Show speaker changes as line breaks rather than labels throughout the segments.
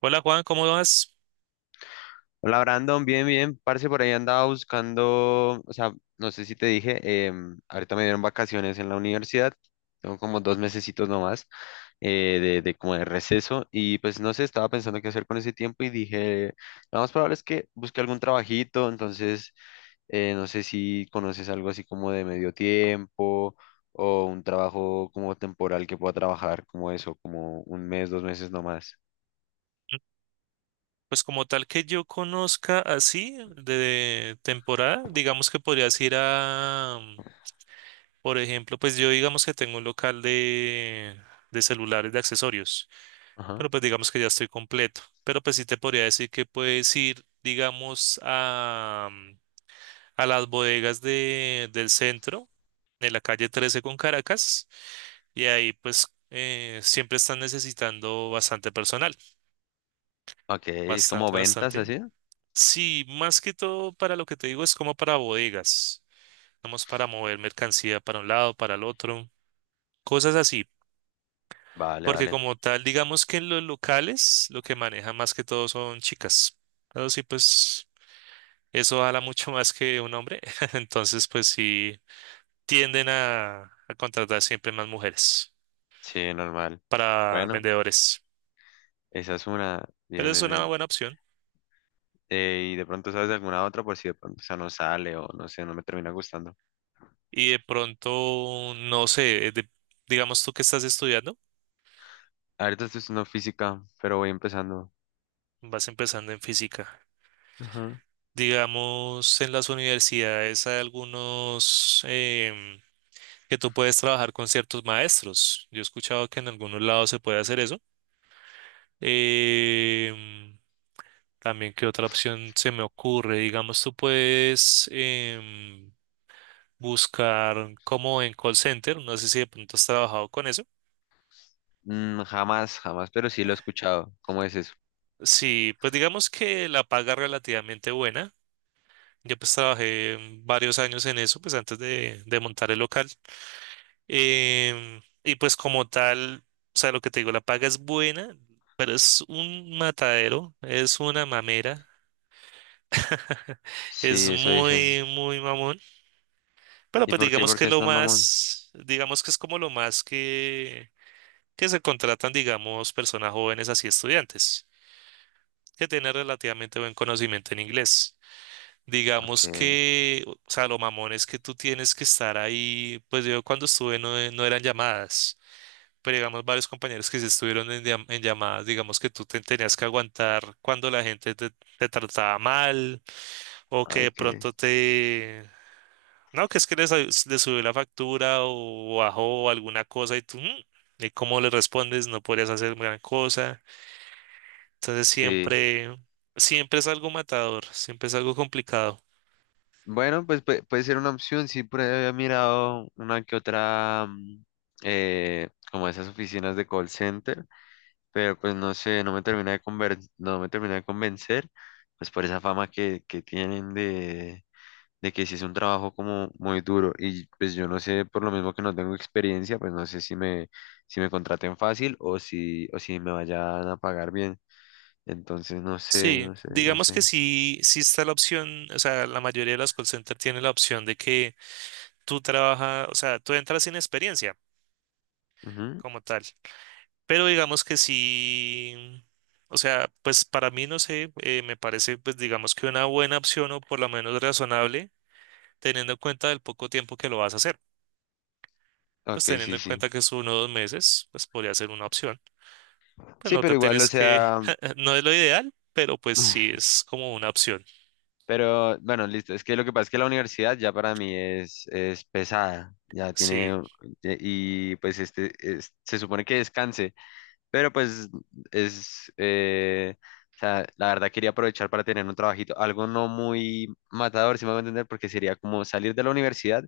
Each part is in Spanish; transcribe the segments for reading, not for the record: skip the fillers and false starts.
Hola Juan, ¿cómo vas?
Hola Brandon, bien, bien, parce, por ahí andaba buscando, o sea, no sé si te dije, ahorita me dieron vacaciones en la universidad, tengo como dos mesecitos nomás de, como de receso y pues no sé, estaba pensando qué hacer con ese tiempo y dije, lo más probable es que busque algún trabajito, entonces no sé si conoces algo así como de medio tiempo o un trabajo como temporal que pueda trabajar como eso, como un mes, dos meses nomás.
Pues como tal que yo conozca así de temporada, digamos que podrías ir a, por ejemplo, pues yo digamos que tengo un local de celulares, de accesorios,
Ajá.
pero pues digamos que ya estoy completo. Pero pues sí te podría decir que puedes ir, digamos, a, a las bodegas del centro, de la calle 13 con Caracas, y ahí pues siempre están necesitando bastante personal,
Ok, es como
bastante,
ventas
bastante.
así.
Sí, más que todo para lo que te digo es como para bodegas, vamos para mover mercancía para un lado, para el otro, cosas así,
Vale,
porque
vale.
como tal, digamos que en los locales lo que manejan más que todo son chicas, pero sí, pues eso habla mucho más que un hombre, entonces pues sí tienden a contratar siempre más mujeres
Sí, normal.
para
Bueno,
vendedores,
esa es una.
pero
Bien,
es
bien,
una
bien.
buena opción
Y de pronto sabes de alguna otra por si de pronto esa no sale o no sé, no me termina gustando.
y de pronto, no sé, digamos tú que estás estudiando,
Ahorita estoy estudiando física, pero voy empezando.
vas empezando en física.
Ajá.
Digamos, en las universidades hay algunos que tú puedes trabajar con ciertos maestros. Yo he escuchado que en algunos lados se puede hacer eso. Em, también, ¿qué otra opción se me ocurre? Digamos, tú puedes buscar como en call center. No sé si de pronto has trabajado con eso.
Mm, jamás, jamás, pero sí lo he escuchado. ¿Cómo es eso?
Sí, pues digamos que la paga es relativamente buena. Yo pues trabajé varios años en eso, pues antes de montar el local. Y pues como tal, o sea, lo que te digo, la paga es buena, pero es un matadero, es una mamera,
Sí,
es
eso dicen.
muy, muy mamón. Pero
¿Y
pues
por qué?
digamos
¿Por
que
qué es
lo
tan mamón?
más, digamos que es como lo más que se contratan, digamos, personas jóvenes así estudiantes, que tienen relativamente buen conocimiento en inglés.
Ok,
Digamos que, o sea, lo mamón es que tú tienes que estar ahí, pues yo cuando estuve no, no eran llamadas. Pero digamos varios compañeros que sí estuvieron en, en llamadas, digamos que tú te tenías que aguantar cuando la gente te, te trataba mal o que de
ok.
pronto te... No, que es que les subió la factura o bajó alguna cosa y tú, "Mm", ¿y cómo le respondes? No podrías hacer gran cosa. Entonces
Sí.
siempre, siempre es algo matador, siempre es algo complicado.
Bueno, pues puede ser una opción. Sí, por ahí había mirado una que otra, mm, como esas oficinas de call center, pero pues no sé, no me termina de no me termina de convencer, pues por esa fama que tienen de que sí es un trabajo como muy duro y pues yo no sé, por lo mismo que no tengo experiencia, pues no sé si me, si me contraten fácil o si me vayan a pagar bien, entonces no sé,
Sí,
no sé, no
digamos que
sé.
sí, sí está la opción, o sea, la mayoría de las call centers tiene la opción de que tú trabajas, o sea, tú entras sin experiencia,
Ujú.
como tal. Pero digamos que sí, o sea, pues para mí, no sé, me parece, pues digamos que una buena opción o por lo menos razonable, teniendo en cuenta el poco tiempo que lo vas a hacer. Pues
Ok,
teniendo
sí,
en
sí.
cuenta que es uno o dos meses, pues podría ser una opción. Pues
Sí,
no te
pero igual, o
tienes que,
sea,
no es lo ideal, pero pues sí es como una opción.
pero bueno, listo. Es que lo que pasa es que la universidad ya para mí es pesada. Ya
Sí,
tiene, y pues se supone que descanse, pero pues es, o sea, la verdad quería aprovechar para tener un trabajito, algo no muy matador, si me voy a entender, porque sería como salir de la universidad,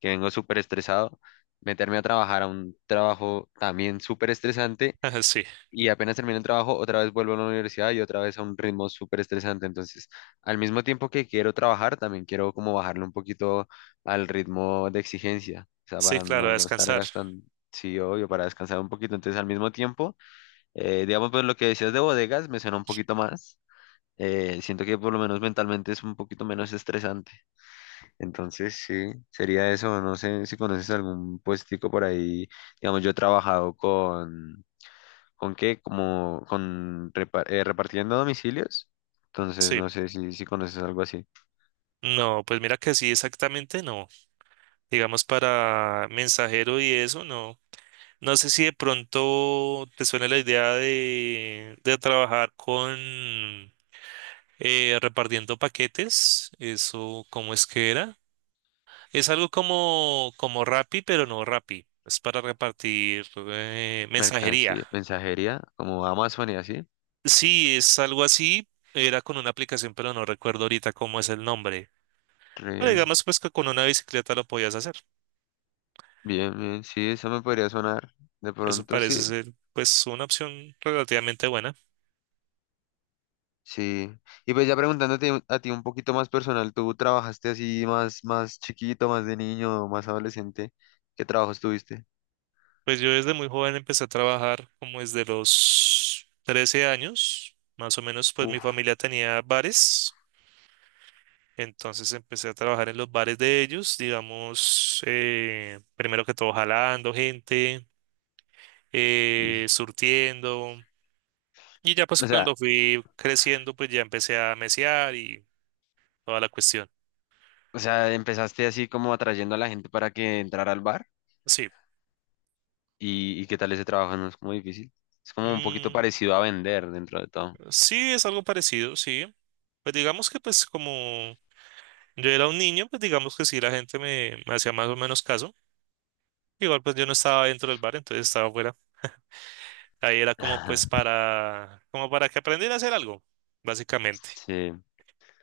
que vengo súper estresado, meterme a trabajar a un trabajo también súper estresante
sí,
y apenas termino el trabajo, otra vez vuelvo a la universidad y otra vez a un ritmo súper estresante. Entonces, al mismo tiempo que quiero trabajar, también quiero como bajarle un poquito al ritmo de exigencia, o sea,
sí,
para
claro, a
no, no estar
descansar.
gastando, sí, obvio, para descansar un poquito. Entonces, al mismo tiempo, digamos, pues lo que decías de bodegas me suena un poquito más. Eh, siento que por lo menos mentalmente es un poquito menos estresante. Entonces, sí, sería eso. No sé si conoces algún puestico por ahí. Digamos, yo he trabajado con ¿con qué? Como con repartiendo domicilios. Entonces, no
Sí.
sé si, si conoces algo así.
No, pues mira que sí, exactamente no. Digamos para mensajero y eso, no. No sé si de pronto te suena la idea de trabajar con repartiendo paquetes. Eso, ¿cómo es que era? Es algo como, como Rappi, pero no Rappi. Es para repartir mensajería.
Mercancía, mensajería, como Amazon y así.
Sí, es algo así. Era con una aplicación, pero no recuerdo ahorita cómo es el nombre. Pero
Re-
digamos pues que con una bicicleta lo podías hacer.
Bien, bien. Sí, eso me podría sonar. De
Eso
pronto,
parece
sí.
ser pues una opción relativamente buena.
Sí. Y pues ya preguntándote a ti un poquito más personal, ¿tú trabajaste así más, más chiquito, más de niño, más adolescente? ¿Qué trabajos tuviste?
Pues yo desde muy joven empecé a trabajar como desde los 13 años, más o menos, pues mi
Uf.
familia tenía bares, entonces empecé a trabajar en los bares de ellos, digamos, primero que todo jalando gente,
y-
surtiendo, y ya pues
O sea,
cuando fui creciendo, pues ya empecé a mesear y toda la cuestión.
o sea, empezaste así como atrayendo a la gente para que entrara al bar.
Sí,
Y qué tal ese trabajo? ¿No es como difícil? Es como un poquito
mm,
parecido a vender dentro de todo.
sí, es algo parecido, sí. Pues digamos que pues como yo era un niño, pues digamos que sí, la gente me hacía más o menos caso. Igual pues yo no estaba dentro del bar, entonces estaba afuera. Ahí era como pues para, como para que aprendiera a hacer algo, básicamente.
Sí,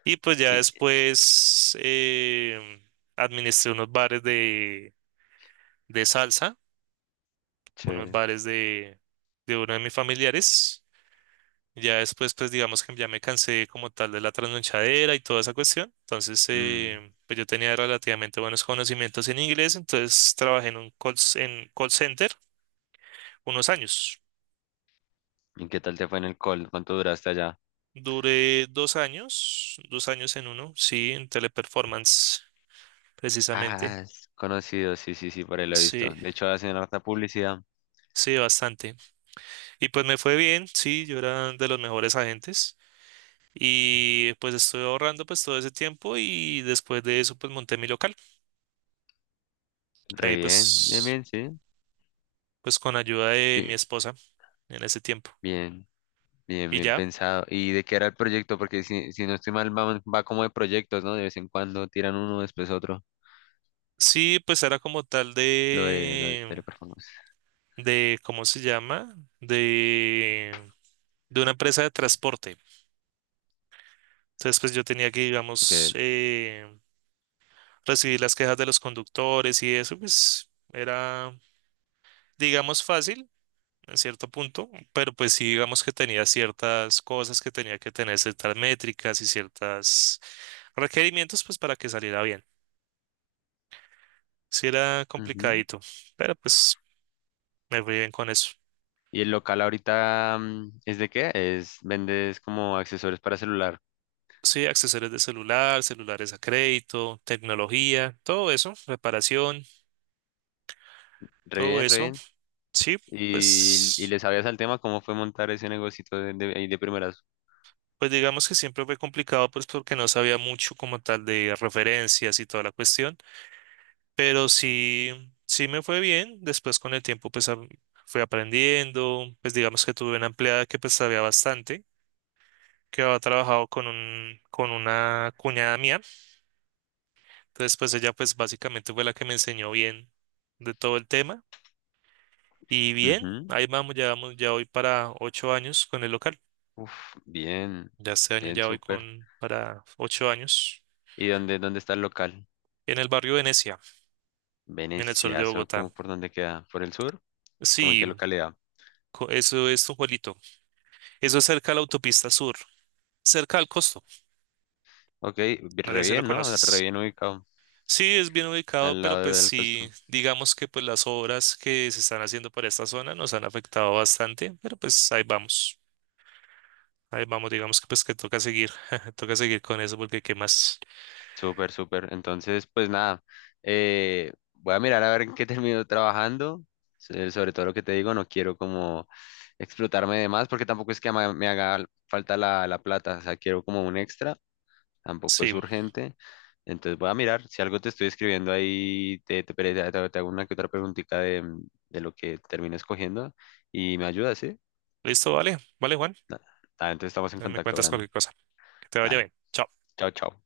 Y pues ya
y,
después administré unos bares de salsa, unos
chévere.
bares de uno de mis familiares. Ya después pues digamos que ya me cansé como tal de la trasnochadera y toda esa cuestión. Entonces
Mm,
pues yo tenía relativamente buenos conocimientos en inglés, entonces trabajé en un en call center unos años.
¿y qué tal te fue en el call? ¿Cuánto duraste allá?
Duré 2 años, 2 años en uno, sí, en teleperformance, precisamente.
Ah, es conocido, sí, sí, sí, por ahí lo he
Sí,
visto. De hecho, hacen harta publicidad.
sí, bastante. Y pues me fue bien, sí, yo era de los mejores agentes. Y pues estuve ahorrando pues todo ese tiempo y después de eso pues monté mi local.
Re
Ahí
bien, bien,
pues,
bien, sí.
pues con ayuda de mi
Bien,
esposa en ese tiempo.
bien, bien,
Y
bien
ya,
pensado. ¿Y de qué era el proyecto? Porque si, si no estoy mal, va, va como de proyectos, ¿no? De vez en cuando tiran uno, después otro.
sí, pues era como tal
Lo de teleperformance.
¿cómo se llama? De, de una empresa de transporte. Entonces, pues yo tenía que, digamos,
Ok.
recibir las quejas de los conductores y eso, pues era, digamos, fácil en cierto punto, pero pues sí, digamos que tenía ciertas cosas que tenía que tener, ciertas métricas y ciertos requerimientos, pues para que saliera bien. Sí era complicadito, pero pues me fui bien con eso.
Y el local ahorita mm, ¿es de qué? ¿Es vendes como accesorios para celular?
Sí, accesorios de celular, celulares a crédito, tecnología, todo eso, reparación,
Re
todo
bien, re
eso.
bien.
Sí,
Y
pues
le sabías al tema, ¿cómo fue montar ese negocito de, ahí de primeras?
pues digamos que siempre fue complicado, pues porque no sabía mucho como tal de referencias y toda la cuestión, pero sí, sí me fue bien. Después con el tiempo, pues fui aprendiendo, pues digamos que tuve una empleada que pues sabía bastante, que había trabajado con un, con una cuñada mía. Entonces, pues ella pues básicamente fue la que me enseñó bien de todo el tema. Y bien,
Ujú.
ahí vamos, ya voy para 8 años con el local.
Uf, bien,
Ya este año
bien,
ya voy
súper.
con para 8 años
¿Y dónde, dónde está el local?
en el barrio Venecia, en el sur de
Veneciazo,
Bogotá.
¿cómo por dónde queda? ¿Por el sur? ¿Cómo en qué
Sí,
localidad?
eso es un Juelito. Eso es cerca de la autopista sur, cerca al costo.
Ok,
No
re
sé si lo
bien, ¿no? Re
conoces.
bien ubicado,
Sí, es bien ubicado,
al
pero
lado
pues
del
sí,
costo.
digamos que pues las obras que se están haciendo por esta zona nos han afectado bastante, pero pues ahí vamos. Ahí vamos, digamos que pues que toca seguir, toca seguir con eso porque qué más.
Súper, súper. Entonces, pues nada, voy a mirar a ver en qué termino trabajando. Sobre todo lo que te digo, no quiero como explotarme de más porque tampoco es que me haga falta la, la plata. O sea, quiero como un extra, tampoco
Sí,
es urgente. Entonces voy a mirar, si algo te estoy escribiendo ahí, te, te hago una que otra preguntita de lo que termino escogiendo y me ayudas, ¿sí?
listo, vale, vale, Juan.
Ah, entonces estamos en
Me
contacto,
cuentas
Brandon.
cualquier cosa. Que te vaya
Dale,
bien. Chao.
chao, chao.